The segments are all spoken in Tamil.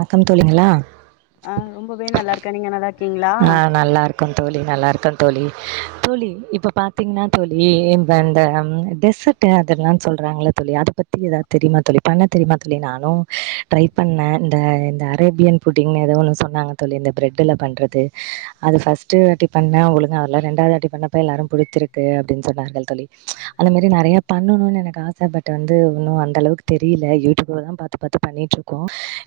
ணக்கம் தோழிங்கிளா ஆ ரொம்பவே நல்லாருக் க நீங்க நல்லார்க்கீங்ளா ஆ நல்லாருக் க்கந் தோழி நல்லாருக்கந் தோழி தோழி இப்ப பாத்தீங்னாத் தோழி இந்த அந்தம் டெசர்ட் டு அதெல்லான் சொல்றாங்கல்ல தோழி அதப் பத்தி எதாவ் தெரியுமா தோழி பண்ணத் தெரியுமாத் தோழி நானு ட்ரைப் பண்ணே இந்த அரேபியன் ஃபுட்டிங்னு எதோ ஒன்னு சொன்னாங்க தோழி இந்த பிரெட்டுல பண்றது அது ஃபஸ்ட்டு வாட்டிப் பண்ண ஒழுங்கா வர்ல ரெண்டாது வாட்டிப் பண்ணப்ப எல்லாரும் புடிச்சிருக்கு அப்டின் சொன்னார்கள் தோழி அந்த மேரி நெறையப் பண்ணணுனு எனக்கு ஆச பட் வந்து வுன்னு அந் ட்டளவுக்கு தெரில யூடியூப்லதாம் பாத்து பாத்து பண்ணிட்ருக்கோ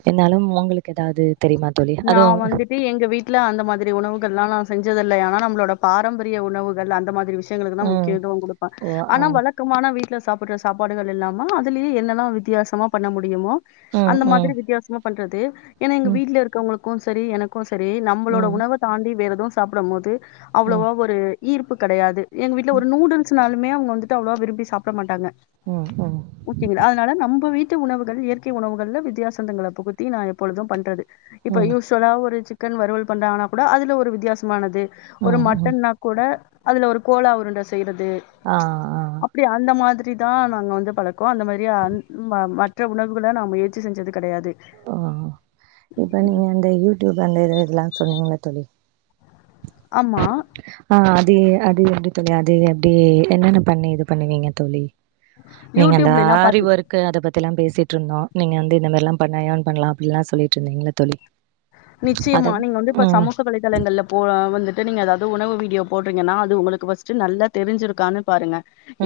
என்னாலும் ஒங்களுக்கு எதாவது தெரியுமாத் நா வந்துட்டு எங்க வீட் ட்ல அந்த மாதிரி உணவுகள்லா நா செஞ்சதில்லை ஆனா நம்ளோட பாரம்பரிய உணவுகள் அந்த மாதிரி விஷ் சியங்களுக்குதா ம் முக்கியத்துவோ குடுப்ப ஓ ஆ ஆனா வழக் க்கமான வீட்ல சாப்பிட்ற சாப்பாடுகள் இல்லாம அதுலியே என்னெல்லா வித்யாசமா பண்ண முடியுமோ ம் அந்த ம் மாதிரி வித்யாசமா பண்றது எனா எங்க ம் வீட்ல இருக்கவுங்களுக்கு சரி எனக் கு சரி நம்பளோட ம் உணவ தாண்டி வேற எதவு சாப்டம்மோது ம் அவ்ளோவா ஒரு ஈர்ப்பு கெடையாது எங்க வீட்ல ஒரு நூடுல்ஸ்னாலுமே அவுங்க வந்துட்டு அவ்ளோவா விரும்பி சாப்ட மாட்டாங்க ம் ம் ஊக்கிவில அதனால நம்ப வீட்டு உணவுகள் இயற்கை உணவுகள்ல வித்தியாசந்தங்கள புகுத்தி நா எப்பொழுதும் பண்றது இப்போ ம் யூஸுவலா ஒரு சிக்கன் வறுவல் பண்றாங்கனாக் கூட அதுல ஒரு வித்யாசமானது ஒரு ம் ம் மட்டன்னாக் கூட அதுல ஒரு கோலா உருண்ட செய்றது ஆ ஆ அப்டி அந்த மாதிரிதா நாங்க வந்து பழக்கோ அந்த மாரியா அந் ம் வ மற் ற்ற உணவுகள நா முயற்சி செஞ்சது கெடையாது அ அ இப்போ நீங்க அந்த யூடியூப் அந்த இது இதெல்லா சொன்னீங்ள தோழி ஆமா ஆ அது அது எப்டி தோழி அது எப்டி என்னென்ன பண்ணி இது பண்ணுவீங்க தோழி நீங்க அந்த யூடியூப்லல்லா ஆறி பாத்து ஒர் க்கு அத பத்திலா பேசிட்டு இருந்தோ நீங்க வந்து இந்த மாரிலா பண்ணா யேன் பண்லா அப்டின்ல்லா சொல்லிட்டு இருந்தீங்களே தோழி அத நிச்சயமா நீங்க வந்து இப்ப ம் சமூக வலைதளங்கள்ல போ அ வந்துட்டு நீங்க ஏதாவ்து உணவு வீடியோ போட்றீங்கன்னா அது உங்களுக்கு ஃபர்ஸ்ட்டு நல்லா தெரிஞ்சிருக்கான்னு பாருங்க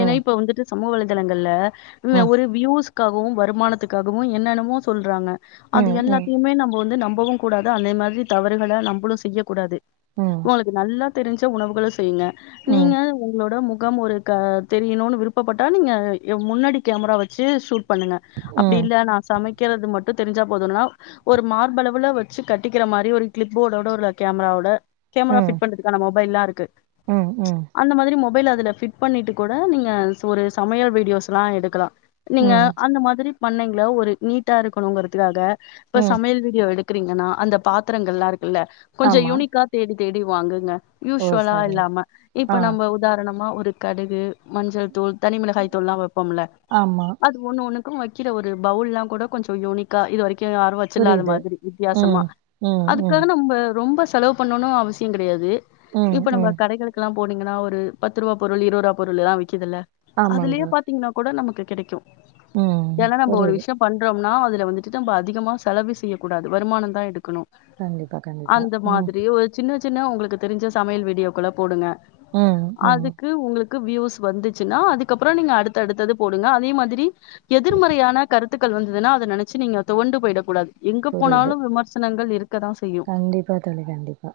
ஏன்னா இப்ப வந்துட்டு சமூக வலைதளங்கள்ல வ ம் ஒரு வியூஸ் காகவு வருமானத்துக்காகவு என்னன்னவோ சொல்றாங்க அது ம் ம் எல்லாத்தியுமே நம்ம வந்து நம்பவு கூடாது அதே மாதிரி தவறுகள நம்மளு செய்ய கூடாது ம் உங்களுக்கு நல்லா தெரிஞ்ச உணவுகள செய்ங்க ம் நீங்க உங்களோட முகம் ஒரு க தெரியணுனு விருப்பப்பட்டா நீங்க யொ முன்னாடி கேமரா வெச்சு ஷுட் பண்ணுங்க அப்டி ம் இல்ல நா சமைக்கிறது மட்டு தெரிஞ்சா போதுனா ஒரு மார்பளவுல வ ச்சு கட்டிக்கிற மாரி ஒரு கிளிப் போர்டோட ஒரு கேமர ஓட கேமரா ஃபிட் ம் பண்றதுக்கான மொபைல்லா இருக்கு ம் ம் அந்த மாதிரி மொபைல்ல அதுல ஃபிட் பண்ணிட்டு கூட நீங்க ஒரு சமையல் வீடியோஸ்ல்லா எடுக்கலா நீங்க ம் அந்த மாதிரி பண்ணைங்கள ஒரு நீட்டா இருக்கணுங்குறதுக்காக இப்ப ம் சமையல் வீடியோ எடுக் குறீங்கன்னா அந்த பாத்திரங்கள்லா இருக்குல்ல கொஞ்சொ ஆமா யுனிக்கா தேடி தேடி வாங்குங்க ஓ யூஷுவலா சரிங்க இல்லாம இப்போ ஆ நம்ம உதாரணமா ஒரு கடுகு மஞ்சள் தூள் தனி மிளகாய் தூள்ல்லா வைப்போம்ல ஆமா அது ஒண்ணு ஒண்ணுக்கு வைக்கிற ஒரு பவுல்லா கூட கொஞ்சொ யூனிக்கா இது வரைக்கு யாரு வெச்சிலாத புரியுது மாரி வித்தியாசமா ம் ம் ம் அதுக்காக நா ம்ப ரொம்ப செலவு பண்ணணு அவசிய கெடையாது ம் இப்ப நம்ப ம் கடைகள் குலா போனீங்கன்னா ஒரு பத்து ரூவா பொருள் இருவது ரூவா பொருள் எல்லா விக்குதுல்ல ஆமாங்க அதுலயே பாத்தீங்கன்னா கூட நமக்கு கெடைக்கு ம் ஏன்னா நம்ப ஒரு புரியுது விஷயொ பண்றோம்னா அதுல வந்துட்டு நம்ப அதிகமா செலவு செய்யக்கூடாது வருமானதா எடுக்கணு கண்டிப்பா கண்டிப்பா அந்த ம் மாதிரி ஒரு சின்ன சின்ன உங்களுக்கு தெரிஞ்ச சமையல் வீடியோக்கள போடுங்க ம் ம் அதுக்கு உங்களுக் கு வியூஸ் வந்துச்சுன்னா அதுக்கப்புறோ நீங்க அடுத்த அடுத்தது போடுங்க அதே மாதிரி எதிர்மறையான கருத்துக் கள் வந்ததுன்னா அத நனச்சு நீங்க துவண்டு போயிடக் கூடாது எங்க புரியுது போனாலு விமர்சனங்கள் இருக்கதா ச் கண்டிப்பா தோழி கண்டிப்பா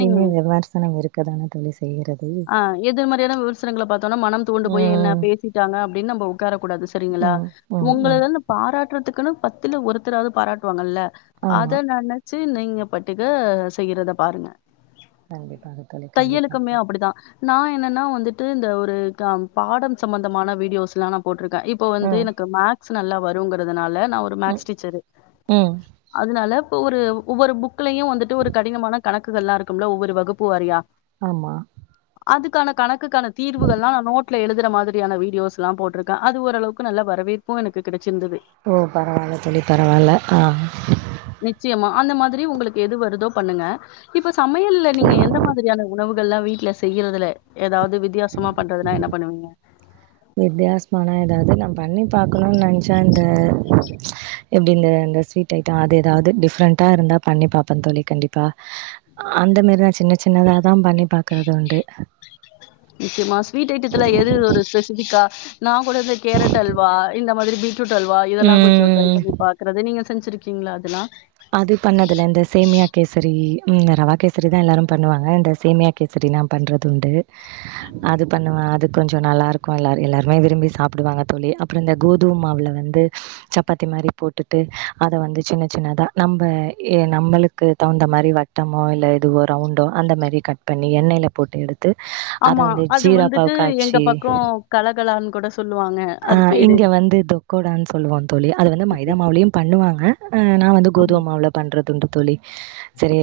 நீங்க விமர்சனம் இருக்கதானே தோழி செய்றது ஆ எதிர் மறையான விமர்சனங்கள பாத்தோனா மனம் துவண்டு போய என்ன ம் பேசிட்டாங்க அப்டின்னு நம்ம உக்காரக் கூடாது சரிங்கலா ம் ம் உங்கள ம் வந்து பாராட்டுறதுக்குன்னு பத்துல ஒருத்தராது பாராட்டுவாங்கல்ல ஆமா அத நென சி நீங்க பட்டுகு செய்யறத பாருங்க கண்டிப்பாக தோழி கண்டிப்பாக நா என்னன்னா வந்துட்டு இந்த ஒரு க பாடம் சம்பந்தமான வீடியோஸ்லா நா போட்ருக்கே இப் இப்போ வந்து ம் எனக்கு மேக்ஸ் நல்லா வருங்கறதுனால நா ஒரு ம் மேக்ஸ் டீச்சரு ம் அதுனால இப்ப ஒரு ஒவ்வொரு புக்லயு வந்துட்டு ஒரு கடினமான கணக் குகல்லா இருக்கும்ல ஒவ்வொரு வகுப்பு வாரியா ஆமா அதுக்கான கணக்குக்கான தீர்வுகள்லா நா நோட் ல எழுதுற மாதிரியான வீடியோஸ்ல்லா போட்ருக்க அது ஓரளவுக்கு நல்ல வரவேற்பு எனக்கு கெடைச்சிருந்தது ஓ பரவால்ல தோழி பரவால்ல ஆ நிச்சயமா அந்த மாதிரி உங்களுக்கு எது வருதோ பண்ணுங்க இப்ப சமையல்ல நீங்க எந்த மாதிரியான உணவுகள்லாம் வீட்ல செய்யறதுல ஏதாவது வித்தியாச சமா பண்றதுனா என்ன பண்ணுவீங்க வித்தியாசமானா ஏதாவது நம் பண்ணி பாக்கணும்னு நனச்சா இந்த எப்டி இந்த இந்த ஸ்வீட் ஐட்டோம் அது ஏதாவது டிஃப்ரெண்டா இருந்தா பண்ணி பாப்பன் தோழி கண்டிப்பா அந்த மாரி தான் சின்ன சின்னதாதா பண்ணி பாக்குறது உண்டு நிச்சயமா ஸ்வீட் ஐட்டத்துல எது ஒரு ஸ்பெசிபிக்கா நா கூட கேரட் அல்வா இந்த மாதிரி பீட் ரூட் அல்வா இதெல்லா கொஞ்சோ ட்ரை ம். பண்ணி பாக்குறது நீங்க செஞ்சிருக்கீங்களா அதெல்லாம் அது பண்ணதுல இந்த சேமியா கேசரி ரவ கேசரி தான் எல்லாரும் பண்ணுவாங்க இந்த சேமியா கேசரி நா பண்றது உண்டு அது பண்ணுவன் அது கொஞ்சோ நல்லா இருக்கும் எல்லாரு எல்லாருமே விரும்பி சாப்பிடுவாங்க தோழி அப்புறம் இந்த கோதும மாவில்ல வந்து சப்பாத்தி மாரி போட்டுட்டு அத வந்து சின்ன சின்னதா நம்ப நம்பளுக்கு தகுந்த மாரி வட்டமோ இல்ல இதுவோ ரவுண்டோ கட் பண்ணி எண்ணெய்ல போட்டு எடு த்து அத ஆமா வந்து அது ஜீரா வந்துட்டு எங்க பாவுக்காச்சி பக்கோ கலகலான்னு கூட சொல்லுவாங்க ஆ அது பேரு இங்க வந்து தொக்கோடான்னு சொல்லுவாங்க தோழி அது வந்து மைதா மாவுலயும் பண்ணுவாங்க நா வந்து ஆமா கோதும மாவு அவள பண்றதுண்டு தோழி செரி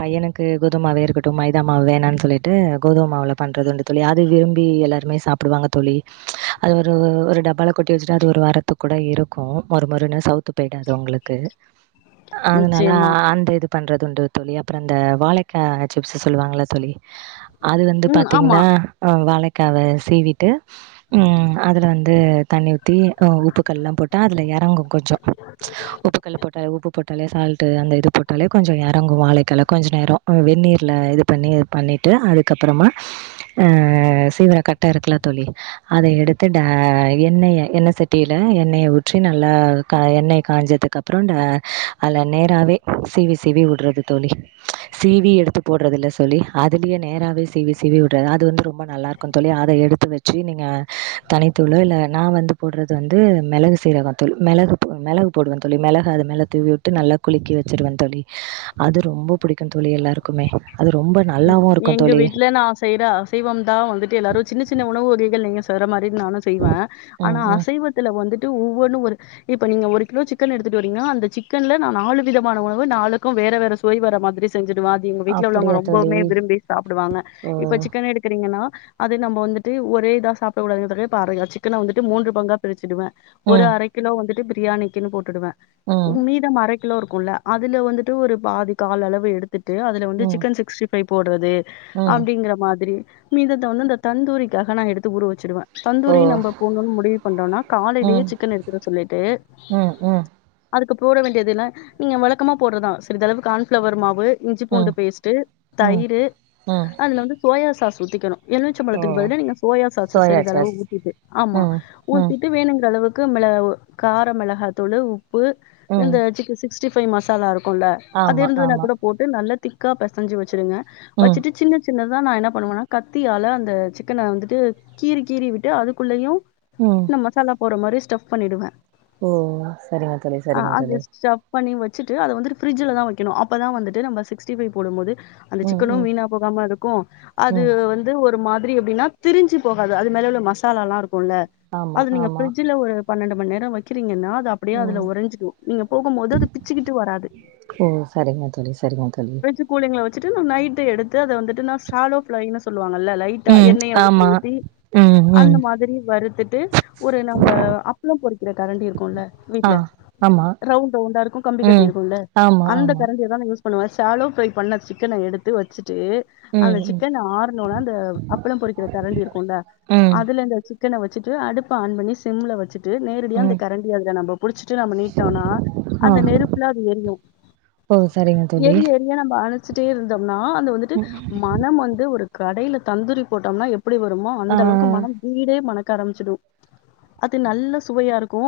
பையனுக்கு கோதுமாவே இருக்கட்டும் மைதா மாவு வேணான்னு சொல்லிட்டு கோதும மாவுல பண்றது உண்டு தோழி அது விரும்பி எல்லாருமே சாப்பிடுவாங்க தோழி அது ஒரு ஒரு டப்பால கொட்டி வச்சுட்டு அது ஒரு வாரத்து கூட இருக்கும் மொறு மொறுன்னு சவுத்து போயிடாது உங்ளுக்கு அதனால நிச்சயமா அந்த இது பண்றது உண்டு தோழி அப்புறோம் இந்த வாழைக்காய் சிப்ஸ் சொல்லுவாங்கள தோழி அது வந்து ம் ஆமா. பாத்தீங்ன்னா வாழைக்காவ சீவிட்டு ம் அதுல வந்து தண்ணி ஊத்தி உப்பு கல்லாம் போட்டா அதுல எறங்கும் கொஞ்சோம் உப்பு கல்லு போட்டாரு உப்பு ப்பு போட்டாலே சால்ட்டு அந்த இது போட்டாலே கொஞ்சோம் எறங்கும் வாழைக்கால கொஞ்சோம் நேரம் வெந்நீர்ல இது பண்ணி பண்ணிட்டு அதுக்கப்புறமா அ சீவுற கட்ட இருக்குல தோழி அத எடுத்து ட எண்ணெய்ய எண்ணெய செட்டியில எண்ணெய்ய ஊற்றி நல்லா எண்ணெய் காய்ஞசதுக்கு அப் புறம் ட அதுல நேராவே சீவி சீவி விடுறது தோழி சீவி எடுத்து போடுறது இல்ல சொல்லி அதுலயேநேராவே சிவி சிவி வுடுறது அது வந்து ரொம்ப நல்லா இருக்கும் க்கும் தோழி அத எடுத்து வெச்சு நீங்க தனித் தூள் இல்ல நான் வந்து போடுறது வந்து மெளகு சீரகோம் தூள் மெளகு மெளகு போடுவன் தோழி மெளக அது மேல தூவி விட்டு நல்லா குளிக்கி வெச்சிருவேன் தோழி அது ரொம்ப புடிக்கும் தோழி எல்லாருக்குமே அது ரொம்ப ம் நல்லாவும் இருக்கோம் எங்க தோழி வீட்ல நான் செய்ற அசைவம் தான் வந்துட்டு எல்லாரும் சின்ன சின்ன உணவு வகைகள் நீங்க செய்ற மாரி நானும் செய்வன் ஆனா ம் ம். அசைவத்துல வந்துட்டு ஒவ்வொன்னும் ஒரு இப்ப நீங்க ஒரு கிலோ சிக்கன் எடுத்துட்டு வரிங்கனா அந்த சிக்கன்ல நாலு விதமான உணவு நாலுக்கும் வேற வேற சுவை வர மாதிரி செஞ்சுடுவன் அது எங்க வீட்ல உள்ளவங்க அப்படியா தோழி? ரொம்போமே விரும்பி சாப்புடுவாங்க இப்ப ஓ! சிக்கன் எடுத் க்ரீங்கன்னா அது நம்ப வந்துட்டு ஒரே இதா சாப்புடக்க கூடாது தோழி இப்ப அர சிக்கன் வந்துட்டு மூன்று பங்கா பிரிச்சுடுவேன் ஒரு ம் அரை கிலோ வந்துட்டு பிரியாணிக்குன்னு போட்டுவன் ம் மீதம் அரை கிலோ இருக்கோம்ல அதுல வந்துட்டு ஒரு பாதி கால் அளவு எடுத்துட்டு அது வந்து ம் சிக்கன் சிக்ஸ்டி ஃபைவ் போடுறது ம் அப்டிங்கற மாதிரி மிதத்த வந்து இந்த தந்தூரிக்காக நா எடுத்து ஊற வெச்சிடுவேன் ஓ தந்தூரி நம்ப போடணோன் முடிவு பண்றோம்னா காலையிலே ம் சிக்கன் எடுத்துக்க சொல்லிட்டு ம் ம் அதுக்கு போட வேண்டியது என்ன நீங்க வழக்கமா போடுறதான் சிறிதளவு கான்ஃப்ளவர் மாவு இஞ்சி பூண்டு ம் பேஸ்ட்டு ம் தயிரு ம் அதுல வந்து சோயா சாஸ் ஊத்திக்குணு ஓ எலுமிச்சம்பழத்துக்கு பதிலா நீங்க சோயா சாஸ்சு சோயா சிறிதளவு சாஸ் ஊத்திட்டு ஆமா ம் ம் ஊத்திட்டு வேணுங்ற அளவு க்கு மிள கார மிளகாத்தூள் உப்பு ம் இந்த சிச் சிக்ஸ்டி ஃபைவ் மசாலா இருக்குல்ல அது ஆமா இருந்துதுனா ஆமா கூட போட்டு நல்லா திக்கா பெசஞ்சி வச்சுடுங்க ம் வச்சுட்டு சின்ன சின்னதுதா நா என்ன பண்ணுவேன்னா கத்தியால அந்த சிக்கன வந்துட்டு கீறி கீறி விட்டு அதுக்குள்ளயு ம் இந்த மசாலா போற மாரி ஸ்டஃப் பண்ணிருவ ஓ சரிங்க தோழி சரிங்க அது தோழி ஸ்டஃப் பண்ணி வச்சுட்டு அத வந்து ப்ரிட்ஜில தா வைக்கணு அப்பதா வந்துட்டு நம்ம சிக்ஸ்டிஃபை போடு போது அந்த ம் சிக்கனு ம் வீணா போகாம இருக்கு அது ம் வந் து ஒரு மாதிரி அப்டின்னா திரஞ்சு போகாது அது மேல உள்ள மசாலா இருக்குல்ல ஆமா அது நீங்க ஆமா பிரிட்ஜ்ல ஒரு பன்னெண்டு மண் நேரோ வக்கீங்கன்னா அது அப் அப்டியே அதுல ம் ஒறஞ்சிடு நீங்க போகு போது அது பிச்சுக்கிட்டு வராது ஓ சரிங்க தோழி சரிங்க தோழி கூலிங்கல வச்சிட்டு நைட்டு எடுத்து அத வந்துட்டு ஷாலோ பளைன்னு சொல்லுவாங்கல்ல லை ட்டா ம் எண்ணெய ஊத்தி ஆமா ஊத்தி ம் ம் அந்த மாதிரி வறுத்துட்டு ஒரு நம்ம அப்பளோ பொறிக்கிற கரண்டி இருக்குல்ல ஆ வீட்ல ஆமா ரவுண்ட் ரவுண்டா இருக்கு கம்பி கட்டி ம் இருக்குல்ல ஆமா அந்த ஆமா கரண்டியதா நா யூஸ் பண்ணுவ ஷாலோ ஃப்ரை பண்ண சிக்கன எடுத்து வச்சுட்டு ம் அந்த ம் சிக்கன் ஆற்னொன்ன அந்த அப்பளோ பொறிக்கிற கரண்டி இருக்குல்ல ம் அதுல இந்த சிக் சிக்கன வச்சுட்டு அடுப்ப ஆன் பண்ணி சிம்ல வச்சு ச்சிட்டு நேரடியா அந்த ம் கரண்டி அதுல நம்ம புடிச்சிட்டு நம்ம நீட்னோனா அந்த ஆ நெருப்புல அது எரியு ஓ சரிங்க தோழி அப்டியே நம்ம அனுச்சிட்டே இருந்தோம்னா அது வந்துட்டு மனம் வந்து ஒரு கடையில தந்தூரி போட்டோம்னா எப் படி வருமோ ஆ அந்த அளவுக்கு மனம் வீடே மணக்க ஆரம்பிச்சிடு அது நல்ல சுவையா இருக்கு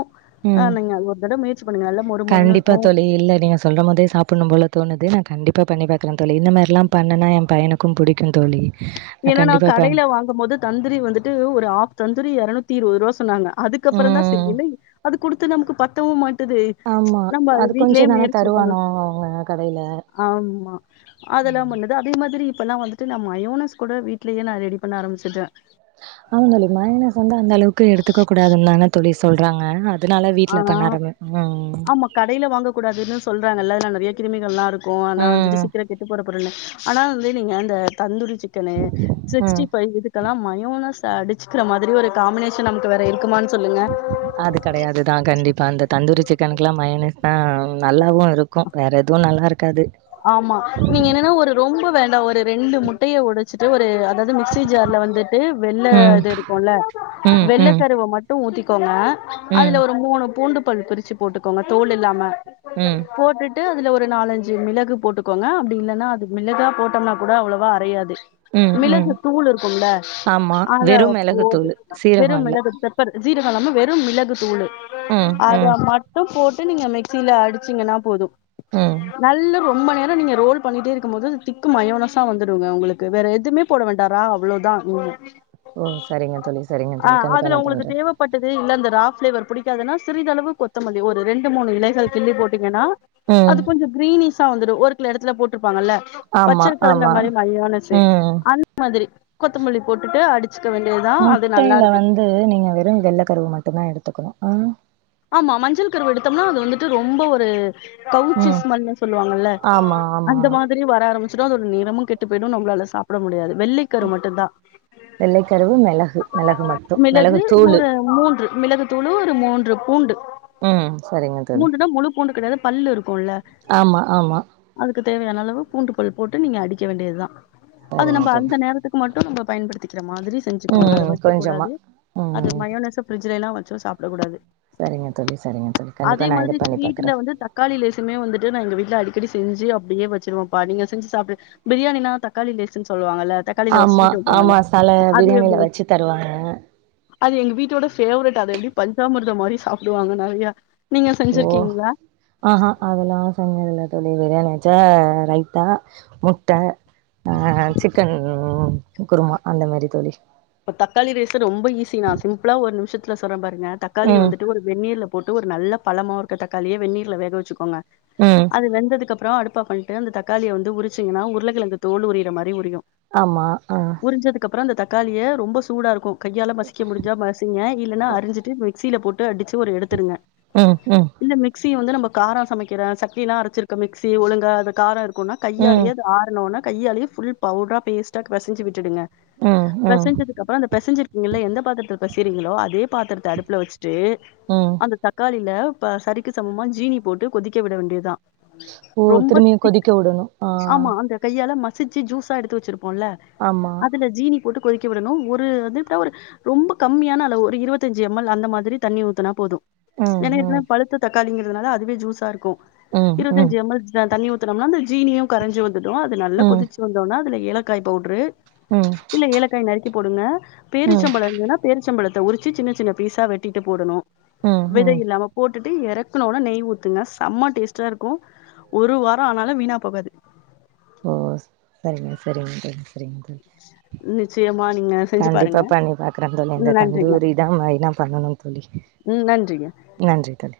ஆ ம் நீங்க ஒரு தடவ முயற்சி பண்ணுங்க நல்லா மொறு மொறுன்னு கண்டிப்பா இருக்கு தோழி இல்ல நீங்க சொல்லற போதே சாப்பின்னு போல தோணுது நா கண்டிப்பா பண்ணி பாக்குற தோழி இந்த மேரில்லா பண்ணா ஏ பையனு க்கு பிடிக்கு தோழி ஏனா நா கண்டிப்பா ப கடையில வாங்கு போது தந்திரி வந்துட்டு ஒரு ஹாப் தந்தூரி எறநூத்தி இருவது ரூபா சொன்னாங்க அதுக்கப்றோ தா சரி ம் இல்ல அது குடுத்து நமக்கு பத்தவு மாட்டது ஆமா நம்ம அது வீட்லே கொஞ்ச தான முயற்சியே பண்ணணு தருவானோ அவங்க கடையில ஆமா அதெல்லா பண்ண அதே மாதிரி இப்பெல்லா வந்துட்டு நா மயோனஸ் கூட வீட்லயே நா ரெடி பண்ண ஆரம்பிச்சுட்டே ஆமா தோழி மயோனஸ் வந்து அந்தளவுக்கு எடுத்துக்க கூடாதுன்னு தான தோழி சொல்றாங்க அதனால வீட்ல ஆனா பண்ண ஆரமே ஆ ஆமா கடையில வாங்கக் கூடாதுன்னு சொல்றாங்கள்ள நெறைய கிருமிகள்லா இருக்கு ஆனா வந்துட்டு ம் சிகரெட் கெட்டு போற பொருள்னு ஆனா வந்து நீங்க அந்த தந்தூரி சிக்குனு ம் சிக்ஸ்டீ ஃபைவ் இதெல்லா மயோனஸ் அடிச்சுக்கிற மாதிரி ஒரு காம்பினேஷன் நமக்கு வேற இருக்குமானு சொல்லுங்க அது கெடையாதுதா கண்டிப்பா இந்த தந்தூரி சிக்கனுக்குல்லா மயோனஸ் ஆ நல்லாவு இருக்கு வேற எதுவு நல்லா இருக்காது ஆமா நீங்க என்னன்னா ஒரு ரொம்ப வேண்டா ஒரு ரெண்டு முட்டையை ஒடச் ட்டு ஒரு அதாவுது மிக்சி ஜார்ல வந்துட்டு வெள்ள ம் இது இருக் குல்ல ம் வெள்ள ம் கருவ மட்டு ஊத்திக்கோங்க ம் அதுல ஒரு மூணு பூண்டுபல் பிரிச் சி போட்டுக்கோங்க தோல் இல்லாம ம் போட்டுட்டு அதுல நாலஞ்சு மிள கு போட்டுக்கோங்க அப்டி இல்லன்னா அது மிளகா போட்டோம்னா கூட அவ்ளோவா அறையாது ம் ம் மிளகு தூள் இருக்கும்ல ஆமா அத வெறு மிளகுத்தூளு போட்டுக்குலா வெறு சீரகோ இல்ல மிளகு சீரகோ இல்லாம வெறு மிளகு தூள் ம் அத ம் மட்டு போட்டு நீங்க மிக் மிக்ஸில அடிச்சிங்கன்னா போது ம் நல்ல ரொம்ப நேரம் நீங்க ரோல் பண்ணிட்டே இருக்கு போது அது திக்கு மயோனசா வந்துடுங்க உங்களுக்கு வேறு எதுவுமே போட வேண்டா ரா அவ்வுளோ தா ம் ஓ சரிங்க தோழி சரிங்க தோழி கண்டிப்பா நா பண்றே பட்டுது இல்ல அந்த ரா பிளேவர் புடிக்காதுன்னா சிறிதளவு கொத்தமல்லி ஒரு ரெண்டு மூணு இலைகள் கிள்ளி போட்டீங்கன்னா அது ம் கொஞ்ச கிரீனிஸா வந்துடு ஒரு சில எடத்துல போட்டிருப்பாங்கல்ல ஆமா பச்ச கலந்த ஆமா மாறி மாயோனசு ம் அந்த மாதிரி கொத்தமல்லி போட்டுட்டு அடிச்சுக்க வேண்டியது தா முட்டையில வந்து நீங்க வெறு வெள்ளை கருவு மட்டு தா எடுத்துக்கணு ஆ ஆமா மஞ்சள் கருவை எடுத்தோம்னா அது வந்துட்டு ரொம்ப ஒரு கவுச்சி ம் ஸ்மல்ன்னு சொல்லு வாங்கல்ல ஆமா ஆமா அந்த மாதி ரி வர ஆரபிச்சுரு அதோட நிறமும் கெட்டு போயிடு நம்ளால அத சாப்பிட முடியாது வெள்ளி கரு மட்டு தா வெள்ளைக்கருவு மிளகு மிளகு மட்டு மிளகு தூளு ஒரு மூன்று மிளகு தூளு ஒரு மூன்று பூண்டு ம் சரிங்க தோழி மூன்று னா முழு பூண்டு கிடையாது பல்லு இருக்கு மில்ல ஆமா ஆமா அதுக்கு தேவையான அளவு பூண்டு பல் போட்டு நீங்க அடிக்க வேண்டியது தா அது சரிங்க நம்ம தோழி அந்த நேரத்துக் கு மட்டு நம்ப பயன்படுத்திக்கிற மாதிரி செஞ்சுக்கோங்க அதை ம் கொஞ்சமா வைக்கூடாது அத ம் மயோனாஸ்ச பிரிட்ஜ் எல்லா வச்சு சாப்பிட கூடாது சரிங்க தோழி சரிங்க தோழி கண்டிப்பா நா இது பண்ணி பாக்குறே தக்காளிலலேசுமே வந்துட்டு நா எங்க வீட்டுல அடிக்கடி செஞ்சு அப்புடியே வச்சிருவோப்பா நீங்க செஞ்சு சாப்புடு பிரியாணின்னா தக்காளி லேசன்னு சொல்லு வாங்கல்ல ஆமா ஆமா சல பிரியாணில வச்சு தருவாங்க அது எங்க வீட்டோட ஃபேவரேட் அத எப்புடி பஞ்சாமிரத மாதிரி சாப்பிடு வாங்க நெறைய நீங்க செஞ்சிருக்கீங்களா ஆ ஹா அத எல்லா செஞ்சது இல்ல தோழி பிரியாணி வச்சா ரைத்தா முட்டா ஆ சிக்கன் குருமா அந்த மாறி தோழி இப்ப தக்காளி ரேசு ரொம்ப ஈஸி நா சிம்பிளா ஒரு நிமிஷத்துல சொல்ற பாருங்க தக்காளி ம் வந்துட்டு ஒரு வென்நீர்ல போட்டு ஒரு நல்ல பழமா இருக்க தக்காளியா வென்நீர்ல வேக வச்சு கோங்க ம் அது வெந்ததுக்கு அப்புறே அடுப்ப ஆப் பண்ணிட்டு அந்த தக்காளியை வந்து உறிச்சிங்கன்னா உருளைக்கிழங்கு தோல் உரியற மாறி உறியு ஆமா ஆ உறிச்சதுக்கு அப்புறே அந்த தக்காளிய ரொம்ப சூட இருக்கு கையால மசிக்க முடிஞ்சா மசிங்க இல்லன்னா அறிஞ்சிட்டு மிக்ஸியில போட்டு அடிச்சு ஒரு எடுத்துருங்க ம் ம் இந்த மிக்சி வந்து நம்ம காரம் சமைக்கிறே சட்னிலா அரச்சிருக்க மிக்சி ஒழுங்க அது காரே இரு க்குனா கையாலே ம் அத ஆரணோனே கையாலே புல் பவுடரா பேஸ்டா பெசஞ்சு விட்டுடுங்க ம் ம் அதுக் அப்புறே அந்த பெசஞ்சு இருக்கிங்களா எந்த பாத்திரத்த பெசைறீங்களோ அதே பாத்திரத்த அடுப்புல வச்சுட்டு ம் அந்த தக் காளில இப்ப சரிக்கு சமமா ஜீனி போட்டு கொதிக்க விட வேண்டியது தா ஓ ரொம்ப திரும்பியு திக் கொதிக்க விடணு ஆ ஆமா அந்த கையால மசிச்சு ஜூஸா எடுத்து வச்சிருப்போம்ல ஆமா அதுல ஜீனி போட்டு கொதிக்க விடணு ஒரு வந்து டா ஒரு ரொம்ப கம்மியான அளவு ஒரு இருபத்தஞ்சு எம் எல் அந்த மாதிரி தண்ணி ஊத்துனா போது ம் ஏன்னா ம் ஏற்கனவே பழுத்த தக்காளிங்கிறதுனால அதுவே ஜூஸா இருக்கு ம் இருபத்தி ம் அஞ்சு எம் எல் தா தண்ணி ஊத் துனம்னா அந்த ஜீனியு கரைஞ்சு வந்துடு அது நல்ல ம் கொதிச்சு வந்தோனா அதுல ஏலக்காய் பவுடரு ம் இல்ல ஏலக்காய் நறுக்கி போடுங்க ம் பேரிச்சம்பழம் இருந்ததுன்னா பேரிச்சம்பழத்த உரிச்சு சின்ன சின்ன பீஸா வெட்டிட்டு போடணு ம் விதை ம் இல்லாம போட்டுட்டு இறக்குனோன நெய் ஊத்துங்க செம்ம டேஸ்ட்டா இருக்கு ஒரு வாரம் ஆனாலு வீணா போகாது ஓ சேரிங்க சேரிங்க தோழி சேரிங்க தோழி நிச்சயமா நீங்க செஞ்சு கண்டிப்பா பாருங்க பண்ணி பாக்குற தோழி ம் இந்த நன்றிங்க தந்தூரி தா மெயினா பண்ணன்னு தோழி ம் நன்றிங்க நன்றி தோழி